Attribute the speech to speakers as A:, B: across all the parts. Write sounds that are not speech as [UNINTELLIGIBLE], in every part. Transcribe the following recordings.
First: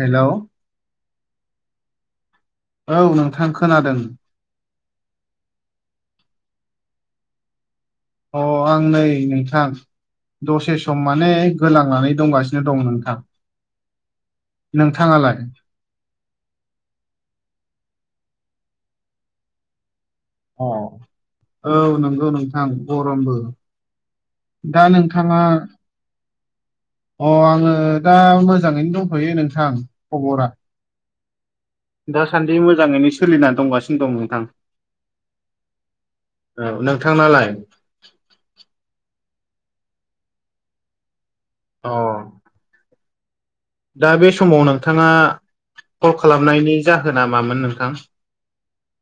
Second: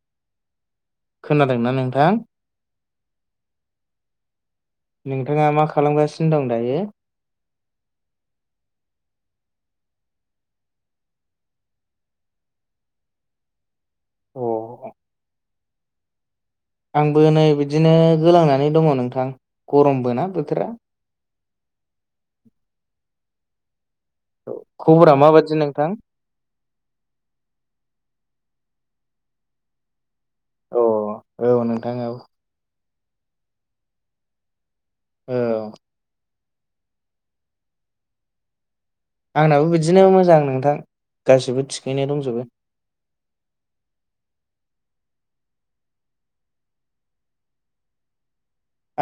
A: हेल'
B: खोनादोंना नोंथां
A: औ नोंथां खोनादों।
B: नोंथाङा मा खालामगासिनो दं दायो?
A: अ आं नै नोंथां दसे सम माने गोलांनानै दंगासिनो दं नोंथां।
B: अ
A: नोंथाङालाय?
B: आंबो नै बिदिनो गोलांनानै दङ नोंथां गरमबो ना।
A: अ
B: बोथोरा
A: औ नंगौ नोंथां गरमबो। दा
B: खबरा
A: नोंथाङा
B: माबादि नोंथां
A: अ आङो दा मोजाङैनो दंथ'यो नोंथां। खबरा
B: अ औ नोंथां औ
A: दासान्दि मोजाङैनो सोलिना दंगासिनो दं नोंथां।
B: औ।
A: औ नोंथांनालाय?
B: आंनाबो बिदिनो मोजां नोंथां गासिबो
A: अ
B: थिखैनो दंजोबो
A: दा बे समाव नोंथाङा कल खालामनायनि जाहोना मामोन नोंथां?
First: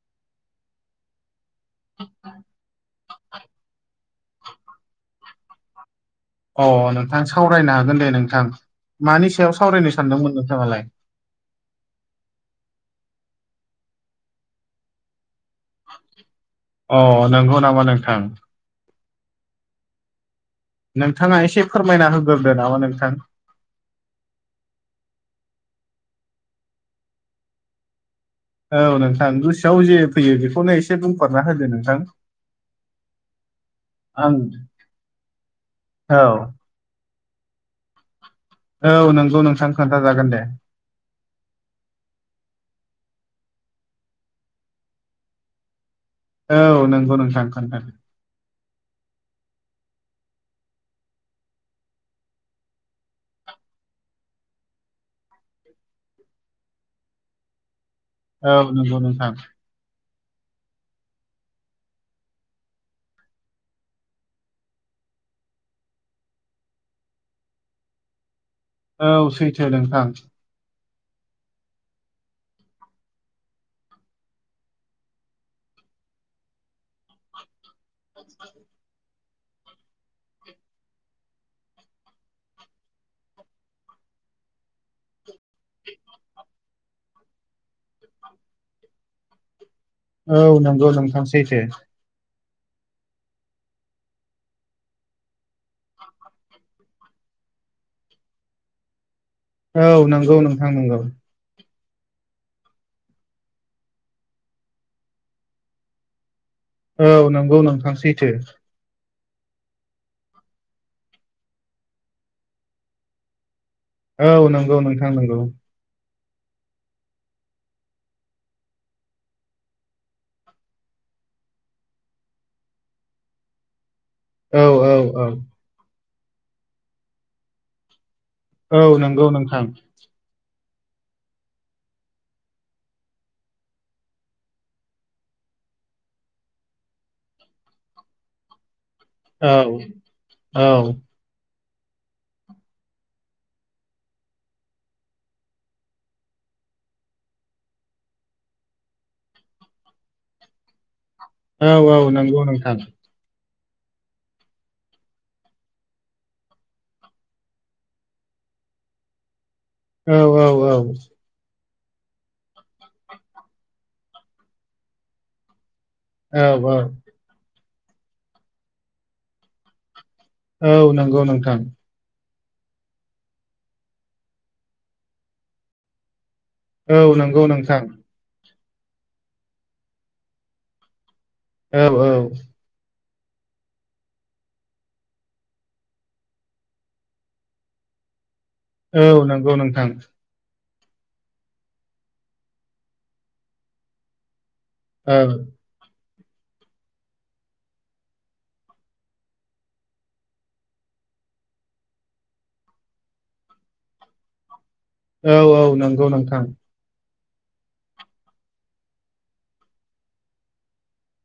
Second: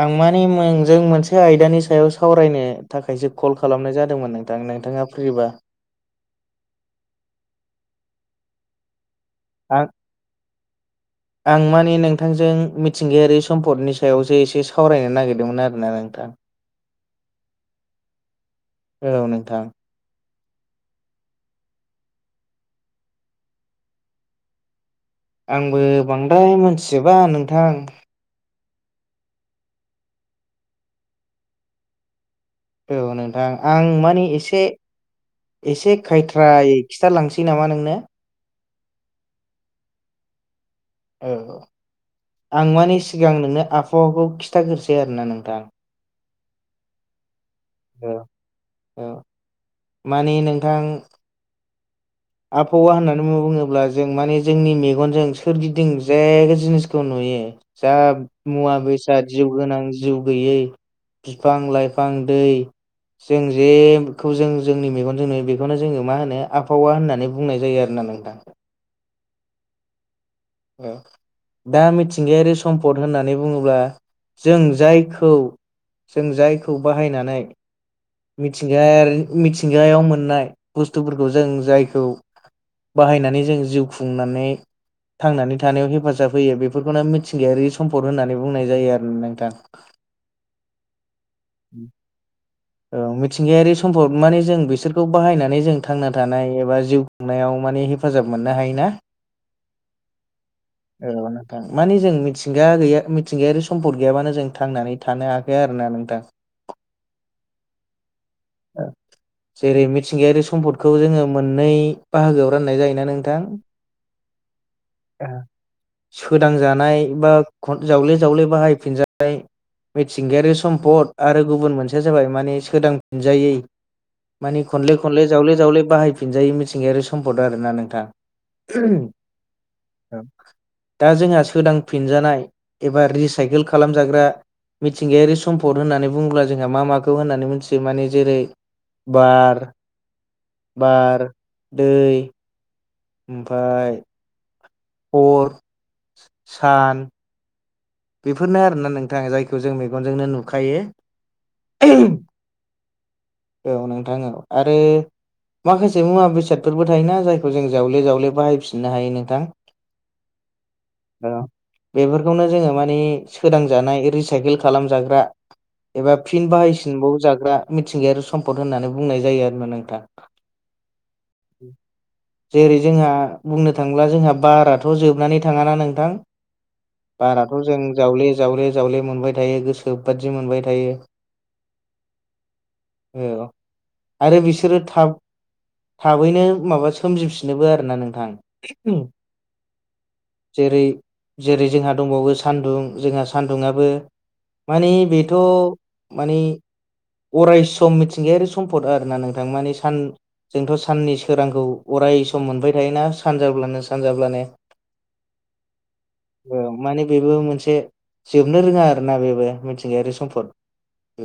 B: आं माने नोंजों मोनसे आयदानि सायाव सावरायनो थाखायसो कल खालामनाय जादोंमोन नोंथां नोंथाङा फ्रिबा
A: अ नोंथां सावरायनो हागोन दे नोंथां मानि सायाव
B: आं
A: सावरायनो सानदोंमोन नोंथाङालाय?
B: आं माने नोंथांजों मिथिंगायारि सम्पदनि सायावसो एसे सावरायनो नागिरदोंमोन आरो
A: अ नंगौ नामा नोंथां?
B: औ नोंथां।
A: नोंथाङा एसे फोरमायना होग्रोदो नामा नोंथां।
B: आंबो बांद्राय मोनथिजोबा नोंथां।
A: औ नोंथां गोसोआव जे फैयो बेखौनो एसे बुंफोरना होदो नोंथां।
B: औ नोंथां आं माने एसे एसे
A: औ
B: खायथ्रायै खिन्थालांसै नामा नोंनो?
A: औ नोंगौ नोंसां खोन्थाजागोन दे
B: औ आं माने सिगां नोंनो आबहावाखौ खिथाग्रोनोसै आरोना नोंथां।
A: औ नोंगौ नोंथां खोन्थादों।
B: द [UNINTELLIGIBLE] माने नोंथां आबहावा होननानै बुङोब्ला जों माने जोंनि मेगनजों सोरगिदिं जे जिनिसखौ नुयो। जा
A: औ
B: मुवा
A: नंगौ नोंथां
B: बेसाद जिउ गोनां जिउ गैयै बिफां लाइफां दै जों जेखौ जों जोंनि मेगनजों नुयो बेखौनो जोङो मा होनो आबहावा होननानै नानै बुंनाय जायो आरोना नोंथां
A: औ सैथो नोंथां।
B: दा मिथिंगायारि सम्पद होननानै बुङोब्ला जों जायखौ जों जायखौ बाहायनानै मिथिंगायारि मिथिंगायाव मोननाय बुस्थुफोरखौ जों जायखौ बाहायनानै जों जिउ खुंनानै थांनानै थानायाव हेफाजाब होयो बेफोरखौनो मिथिंगायारि सम्पद होननानै बुंनाय जायो आरो नोंथां।
A: औ नंगौ नोंथां सैथो।
B: औ मिथिंगायारि सम्फद माने जों बिसोरखौ बाहायनानै जों थांना थानाय एबा जिउ नायाव माने हेफाजाब मोननो हायोना।
A: औ नंगौ नोंथां नंगौ।
B: औ नोंथां माने जों मिथिंगा गैया मिथिंगायारि सम्फद गैयाबानो जों थांनानै थानो हायाखै आरो ना नोंथां।
A: औ नंगौ नोंथां सैथो।
B: औ जेरै मिथिंगायारि सम्पदखौ जोङो मोननै बाहागोआव राननाय जायोना नोंथां
A: औ नंगौ नोंथां नंगौ
B: सोदांजानाय बा जावले जावले बाहायफिनजानाय मिथिंगायारि सम्पद आरो गुबुन मोनसेया जाबाय माने सोदांफिनजायै
A: औ
B: माने
A: औ
B: खनले
A: औ
B: खनले जावले जावले बाहायफन फिनजायै मिथिंगायारि सम्पद आरोना नोंथां
A: औ नंगौ नोंथां
B: औ दा जोंहा सोदांफिनजानाय एबा रिसाइकेल खालामजाग्रा मिथिंगायारि सम्पद होननानै बुङोब्ला जोंहा मा माखौ होननानै मिथियो माने जेरै
A: औ
B: बार
A: औ
B: बार दै ओमफाय अर सान बेफोरनो आरोना नोंथाङा जायखौ जों मेगनजोंनो नुखायो
A: औ औ नंगौ नोंथां
B: औ नोंथां औ आरो माखासे मुवा बेसादफोरबो थायोना जायखौ जों जावले जावले बाहायफिननो हायो नोंथां
A: औ औ औ
B: बेफोरखौनो जोङो मानि सोदांजानाय रिसाइकेल खालामजाग्रा एबा फिन
A: औ औ
B: बाहायसिनबाव जाग्रा मिथिंगायारि सम्पद होननानै बुंनाय जायो आरोना नोंथां
A: औ नंगौ नोंथां
B: जेरै जोंहा बुंनो थांला जोंहा बाराथ' जोबनानै थाङाना नोंथां
A: औ नंगौ
B: बाराथ' जों
A: नोंथां
B: जावले जावले जावले मोनबाय थायो गोसो बादि मोनबाय थायो
A: औ औ
B: औ आरो बिसोरो थाब थाबैनो माबा सोमजिफिनोबो आरो ना नोंथां
A: औ नंगौ नोंथां
B: जेरै जेरै जोंहा दंबावो सान्दुं जोंहा सान्दुंआो माने
A: औ
B: बेथ' माने अरायसम मिथिंगायारि सम्फद आरोना नोंथां मानि सान जोंथ' साननि सोरांखौ अराय सम मोनबाय थायोना सानजाब्लानो सानजाब्लानो
A: औ औ नंगौ नोंथां
B: माने बेबो मोनसे जोबनो रोङा आरोोना बेबो मिथिंगायारि सम्फद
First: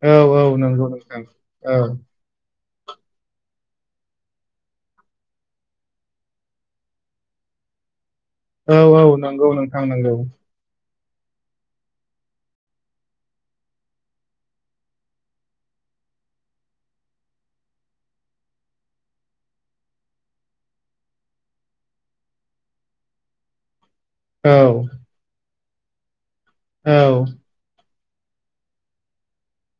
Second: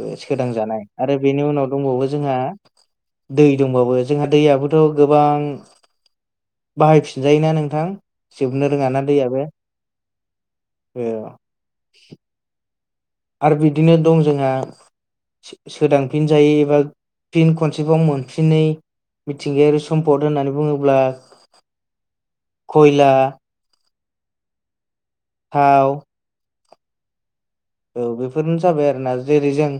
A: औ औ
B: सोदांजानाय
A: नंगौ
B: आरो
A: नोंथां
B: बेनि उनाव
A: औ
B: दंबावो जोंहा दै दंबाबो जोंहा दैयाबोथ' गोबां बाहायफिनजायोना नोंथां जोबनो
A: औ
B: रोङाना
A: औ नंगौ नोंथां नांगौ
B: ओ आरो बिदिनो दं जोंहा सोदांफिनजायो एबा फिन खनसेबाव मोनफिनै मिथिंगायारि सम्पद होननानै बुङोब्ला खयला
A: औ
B: थाव
A: औ
B: औ बेफोरनो जाबाय आरोना जेरै जों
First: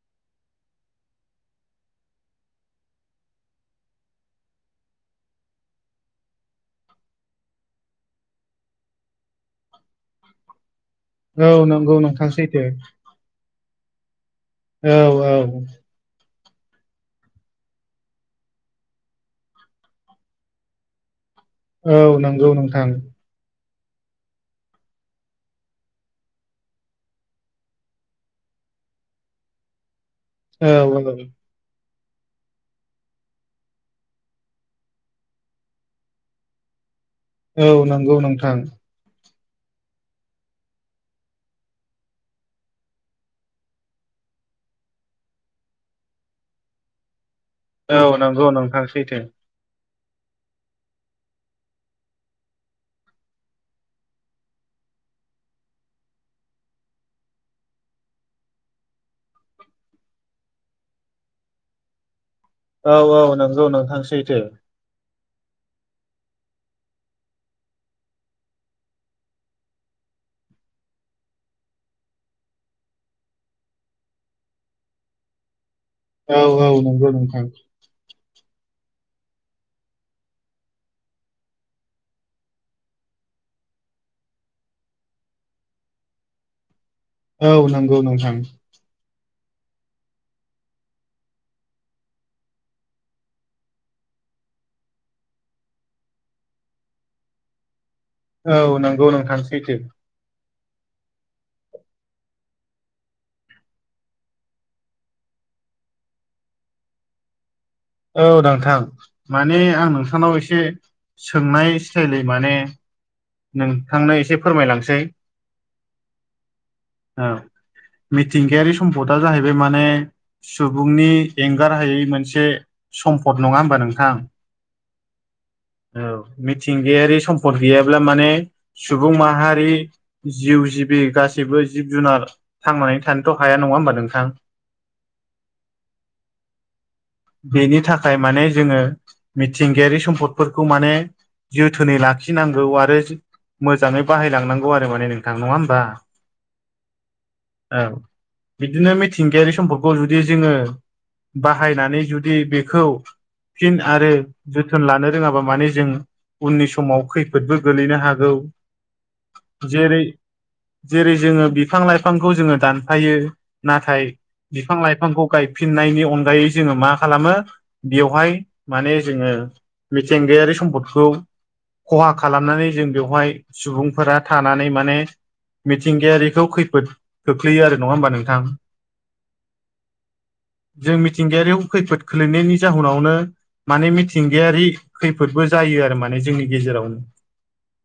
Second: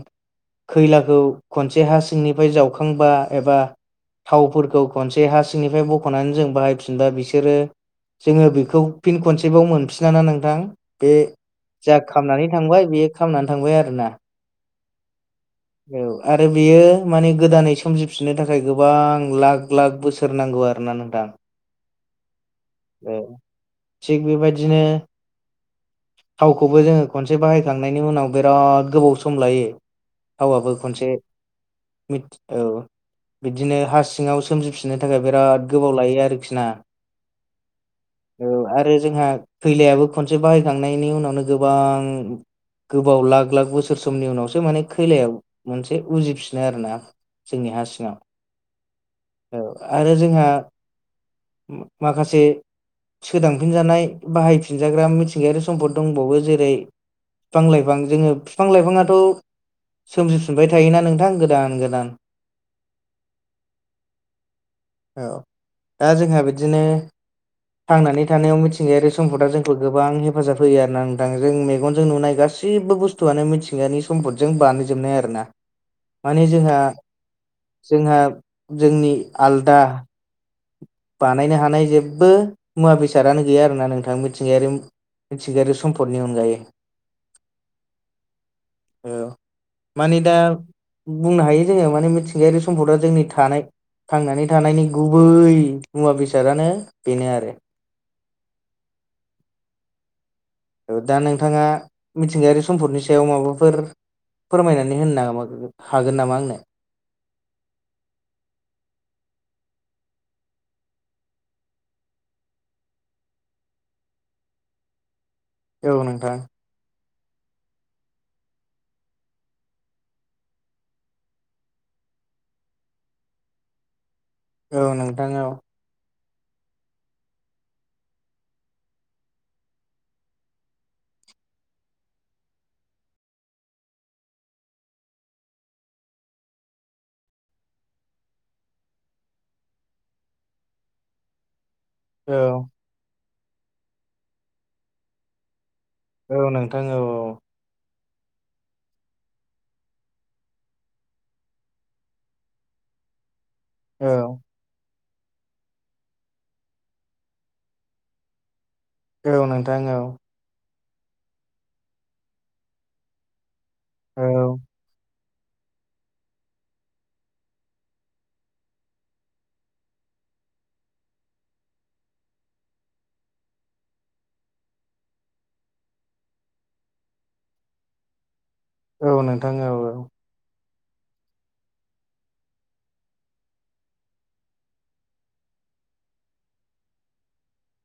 B: खैलाखौ खनसे हा सिंनिफ्राय जावखांबा एबा थावफोरखौ खनसे हा सिंनिफ्राय बख'नानै जों बाहायफिनबा बिसोरो जोङो बेखौ फिन खनसेबटाव मोनफिनाना नोंथां बे
A: औ नंगौ
B: जा
A: नोंथां
B: खामनानै
A: सैथो
B: बे खालामामनानै थांबाय आरोना
A: औ-औ
B: औ आरो बेयो माने गोदानै सोमजिफिननो थाखाय गोबां लाख लाख बोसो सोर नांगौ आरोना नोंथां
A: औ नंगौ नोंथां
B: औ थिग बेबायदिनो थावखौबो जोङो खनसे बाहायखांनायनि उनाव बिराद गोबाव सम लायो थावाबो
A: औ औ
B: खनसे मि औ बिदिनो हा सिङाव सोमजिफिननो थाखाय बिराद गोबाव लायो आरोखि ना
A: औ नंगौ नं
B: औ आरो जोंहा खैलायाबो खनसे बाहायखांनायनि उनावनो गोबां गोबाव लाख लाख बोसोर समनि उनावसो माने खैलायाव मोनसे उजिफिनो आरो ना जोंनि हा सिङाव
A: औ नंगौ नोंथां सैथों
B: औ आरो जोंहा माखासे सोदांफिनजानाय बाहायफिनजाग्रा मिथिंगायारि सम्फद दंबावो जेरै बिफां लाइफां जोङो बिफां लाइफाङाथ' सोमजिफिनबाय थायोना नोंथां गोदान गोदान
A: औ-औ नंगौ नोंथां सैथो
B: औ दा जोंहा बिदिनो थांनानै थानायाव मिथिंगायारि सम्पदा जोंखौ गोबां हेफाजाब होयो आरोना नोंथां जों मेगनजों नुनाय गासिबो जेबो बुस्थुआनो मिथिंगानि सम्फदजों बानायजोबनाय आरो ना
A: औ
B: माने
A: औ
B: जोंहा
A: नंगौ नोंथां
B: जोंहा जोंनि आलदा बानायनो हानाय जेबो मुवा बेसादानो गैया आरोना नोंथां मिथिंगायारि मिथिंगायारि सम्पदनि अनगायै
A: औ नंगौ नोंथां
B: औ माने दा बुंनो हायो जोङो माने मिथिंगायारि सम्पदआ जोंनि थानाय थांनानै थानायनि गुबै मुवा बेसादानो बेनो आरो
A: औ नंगौ नोंथां सैथो
B: दा नोंथाङा मिथिंगायारि सम्पदनि सायाव माबाफोर फोरमायनानै होनोना हागोन नामा आंनो
A: औ नांथां माने आं नोंथांनाव एसे सोंनाय स्टाइलै माने नोंथांनो एसे फोरमायलांसै
B: औ नोंथां
A: औ मिथिंगायारि सम्पदा जाहैबाय माने सुबुंनि एंगार हायै मोनसे सम्पद नङा होमबा नोंथां
B: औ नोंथां औ
A: औ मिथिंगायारि सम्पद गैयाब्ला माने सुबुं माहारि जिउ जिबि गासैबो जिब जुनार थांनानै थानोथ' हाया नङा होमबा नोंथां
B: [INAUDIBLE]
A: बेनि थाखाय माने जोङो मिथिंगायारि सम्पदफोरखौ माने जोथोनै
B: औ
A: लाखिनांगौ आरो मोजाङै बाहायलांनांगौ आरो माने नोंथां नङा होमबा
B: औ नोंथां औ
A: औ बिदिनो मिथिंगायारि समफोरखौ जुदि जोङो बाहायनानै जुदि बेखौ फिन आरो
B: औ
A: जोथोन लानो रोङाबा माने जों उननि समाव खै फोदबो गोलैनो हागौ
B: औ औ नोंथां औ
A: जेरै जेरै जोङो बिफां लाइफांखौ जोङो दानफायो नाथाय
B: औ
A: बिफां लाइफांखौ गाय फिननायनि अनगायै जोङो मा खालामो बेवहाय माने जोङो मिथिंगायारि सम्पदखौ खहा खालामनानै जों बेवहाय सुबुंफोरा थानानै माने मिथिंगायारिखौ खैफोद खोख्लैयो आरो नङा होमबा नोंथां
B: औ नोंथां औ औ
A: जों मिथिंगायारि खैफोद खोलैनायनि जाहोनावनो माने मिथिंगायारि खैफोदबो जायो आरो माने जोंनि गेजेरावनो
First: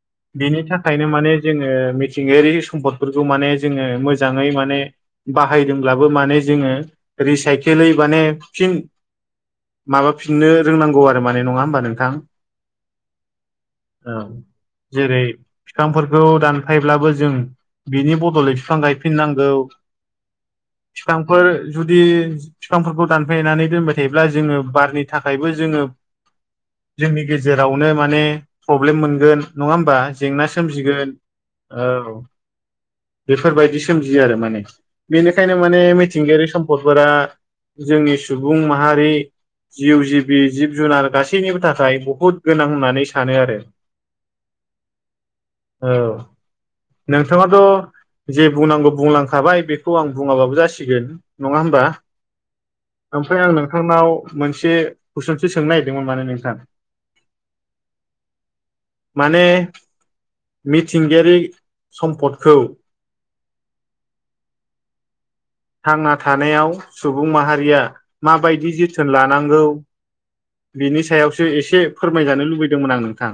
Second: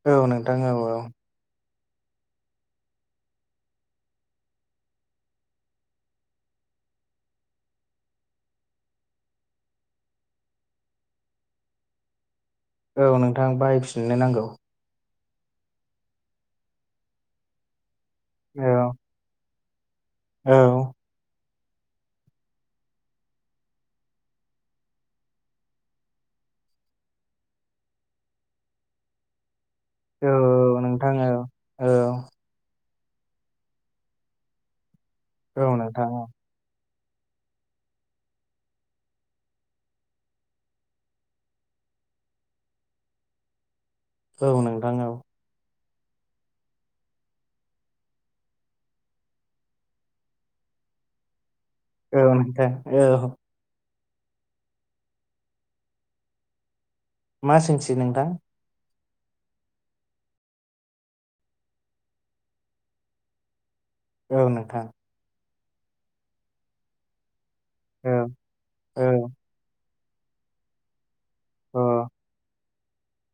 B: औ औ नोंथां
A: बेनि
B: औ
A: थाखायनो माने जोङो मिथिंगायारि सम्पदफोरखौ माने जोङो मोजाङै माने बाहायदोंब्लाबो माने जोङो रिसाइकेलै माने फिन माबाफिननो रोंनांगौ आरो माने नङा होमबा नोंथां
B: औ नोंथां बाइक
A: औ जेरै बिफांफोरखौ दानफायब्लाबो जों बिनि गलै बिफां
B: औ
A: गायफिननांगौ
B: औ
A: बिफांफोर जुदि बिफांफोरखौ दानफ्लेनानै दोनबाय थायोब्ला जोङो बारनि थाखायबो जोङो जोंनि गेजेरावनो माने प्रब्लेम मोनगोन नङा होमबा जेंना
B: औ नोंथां
A: सोमजिगोन
B: औ
A: औ बेफोरबायदि सोमजियो आरो माने बेनिखायनो
B: औ
A: माने
B: नोंथां औ
A: मिथिंगायारि सम्पदफोरा जोंनि सुबुं माहारि जिउ जिबि जिब जुनार गासैनिबो थाखाय बहुत गोनां होननानै सानो आरो
B: औ नोंथाङाव
A: औ नोंथाङाथ' जे बुंनांगौ बुंलांखाबाय बेखौ आं बुङाबाबो जासिगोन नङा होमबा
B: औ नोंथां औ
A: ओमफ्राय आं नोंथांनाव मोनसे कुइसनसो सोंनो नागिरदोंमोन माने नोंथां
B: मा सोंसै नोंथां
A: माने मिथिंगायारि सम्पदखौ
B: औ नोंथां
A: थांना थानायाव सुबुं माहारिया
B: औ
A: माबायदि जोथोन
B: औ
A: लानांगौ बिनि सायावसो एसे
B: अ
A: फोरमायजानो लुबैदों होदोंमोन आं नोंथां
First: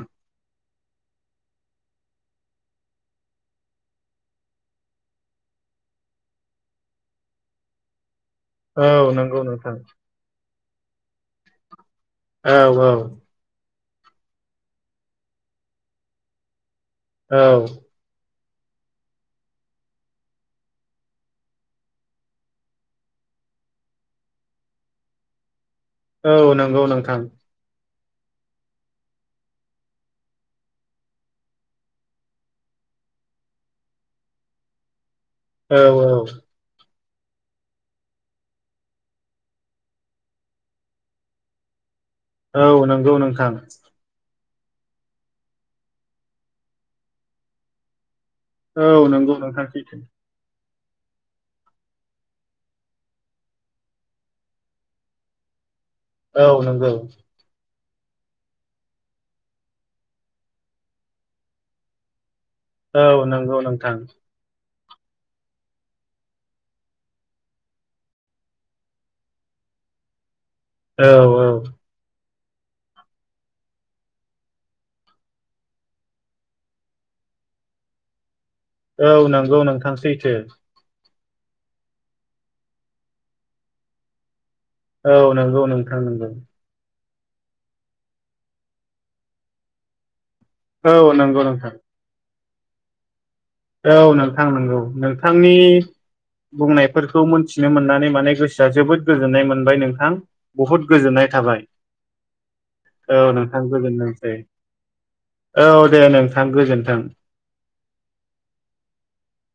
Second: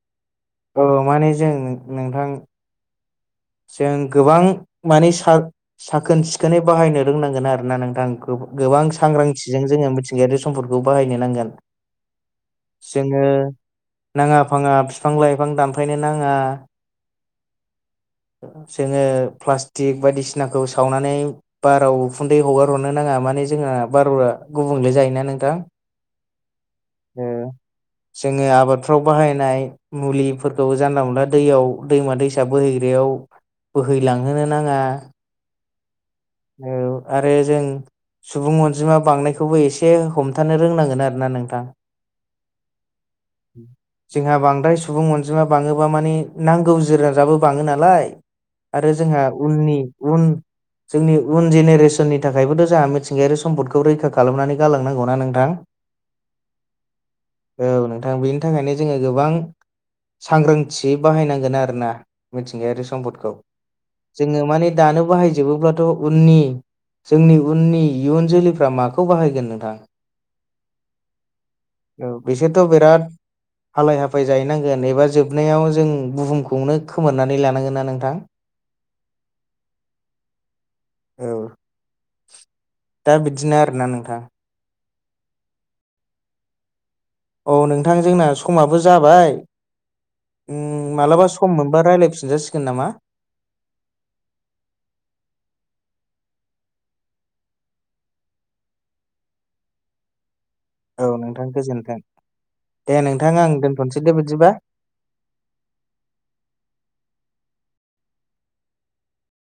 B: औ माने जों नोंथां जों गोबां माने साखोन सिखोनै बाहायनो रोंनांगोन आरोोना नोंथांखौ गोबां
A: औ नंगौ
B: सांग्रांथिजों
A: नोंथां
B: जोङो मिथिंगायारि समफोरखौ बाहायनो नांगोन
A: औ औ
B: जोङो नाङा फाङा बिफां लाइफां दानफायनो नाङा
A: औ
B: जोङो प्लास्टिक बायदिसिनाखौ सावनानै बाराव उखुन्दै हगाररनो नाङा माने जोंहा बार'ा गुबुंले जायोना नोंथां
A: औ नंगौ नोंथां
B: जोङो आबादफ्राव बाहायनाय मुलिफोरखौ जानला मोनला दैयाव दैमा दैसा बोहैग बेयाव बोहैलांहोनो नाङा
A: औ औ
B: औ आरो जों सुबुं अनजिमा बांनायखौबो एसे हमथानो रोंनांगोन आरो ना नोंथां
A: औ नंगौ नोंथां
B: जोंहा बांद्राय सुबुं अनजिमा बाङोबा माने नांगौ जिरा जाबो बाङो नालाय
A: औ
B: आरो जोंहा
A: नंगौ नोंथां
B: उननि
A: सैथो
B: उन जोंनि उन जेनेरेसननि थाखायबोथ' जोंहा मिथिंगायारि सम्पदखौ रैखा खालामनानै गालांनांगौनाा नोंथां [INAUDIBLE]
A: औ नंगौ
B: औ नोंथां बेनि थाखायनो जोङो गोबां सांग्रांथि बाहायनांगोन आरोोना मिथिंगायारि
A: औ
B: सम्पदखौ
A: नंगौ नोंथां
B: जोङो माने दानो बाहायजोबोब्ला न जोंनि उननि इयुन जोलैफ्रा माखौ बाहायगोन नोंथां [INAUDIBLE]
A: औ औ
B: औ बिसेरथ' बिराद हालाय हाफाय जाहैनांगोन एबा जोबनायाव जों बुहुमखौनो खोमोरनानै लानांगोन ना नोंथां
A: औ नंगौ नोंथांसैथो
B: औ दा बिदिनो आरोना नोंथां
A: औ नंगौ नोंथां नोंगौ
B: औ नोंथां जोंना समाबो जाबाय
A: औ
B: मालाबा
A: नंगौ
B: सम
A: नोंथां
B: मोनबा रायजलायफिन जाासिगोन नामा
A: औ नोंथां नंगौ नोंथांनि बुंनायफोरखौ मोनथिनो मोननानै माने गोसोआ जोबोद गोजोननाय मोनबाय नोंथां बहुद
B: औ
A: गोजोननाय
B: नोंथां
A: थाबाय
B: गोजोन्थों दे
A: औ
B: आं
A: नोंथां
B: दोनथ'नोसै दे
A: गोजोनथोंसै
B: बिदिबा
A: औ दे नोंथां गोजोन्थों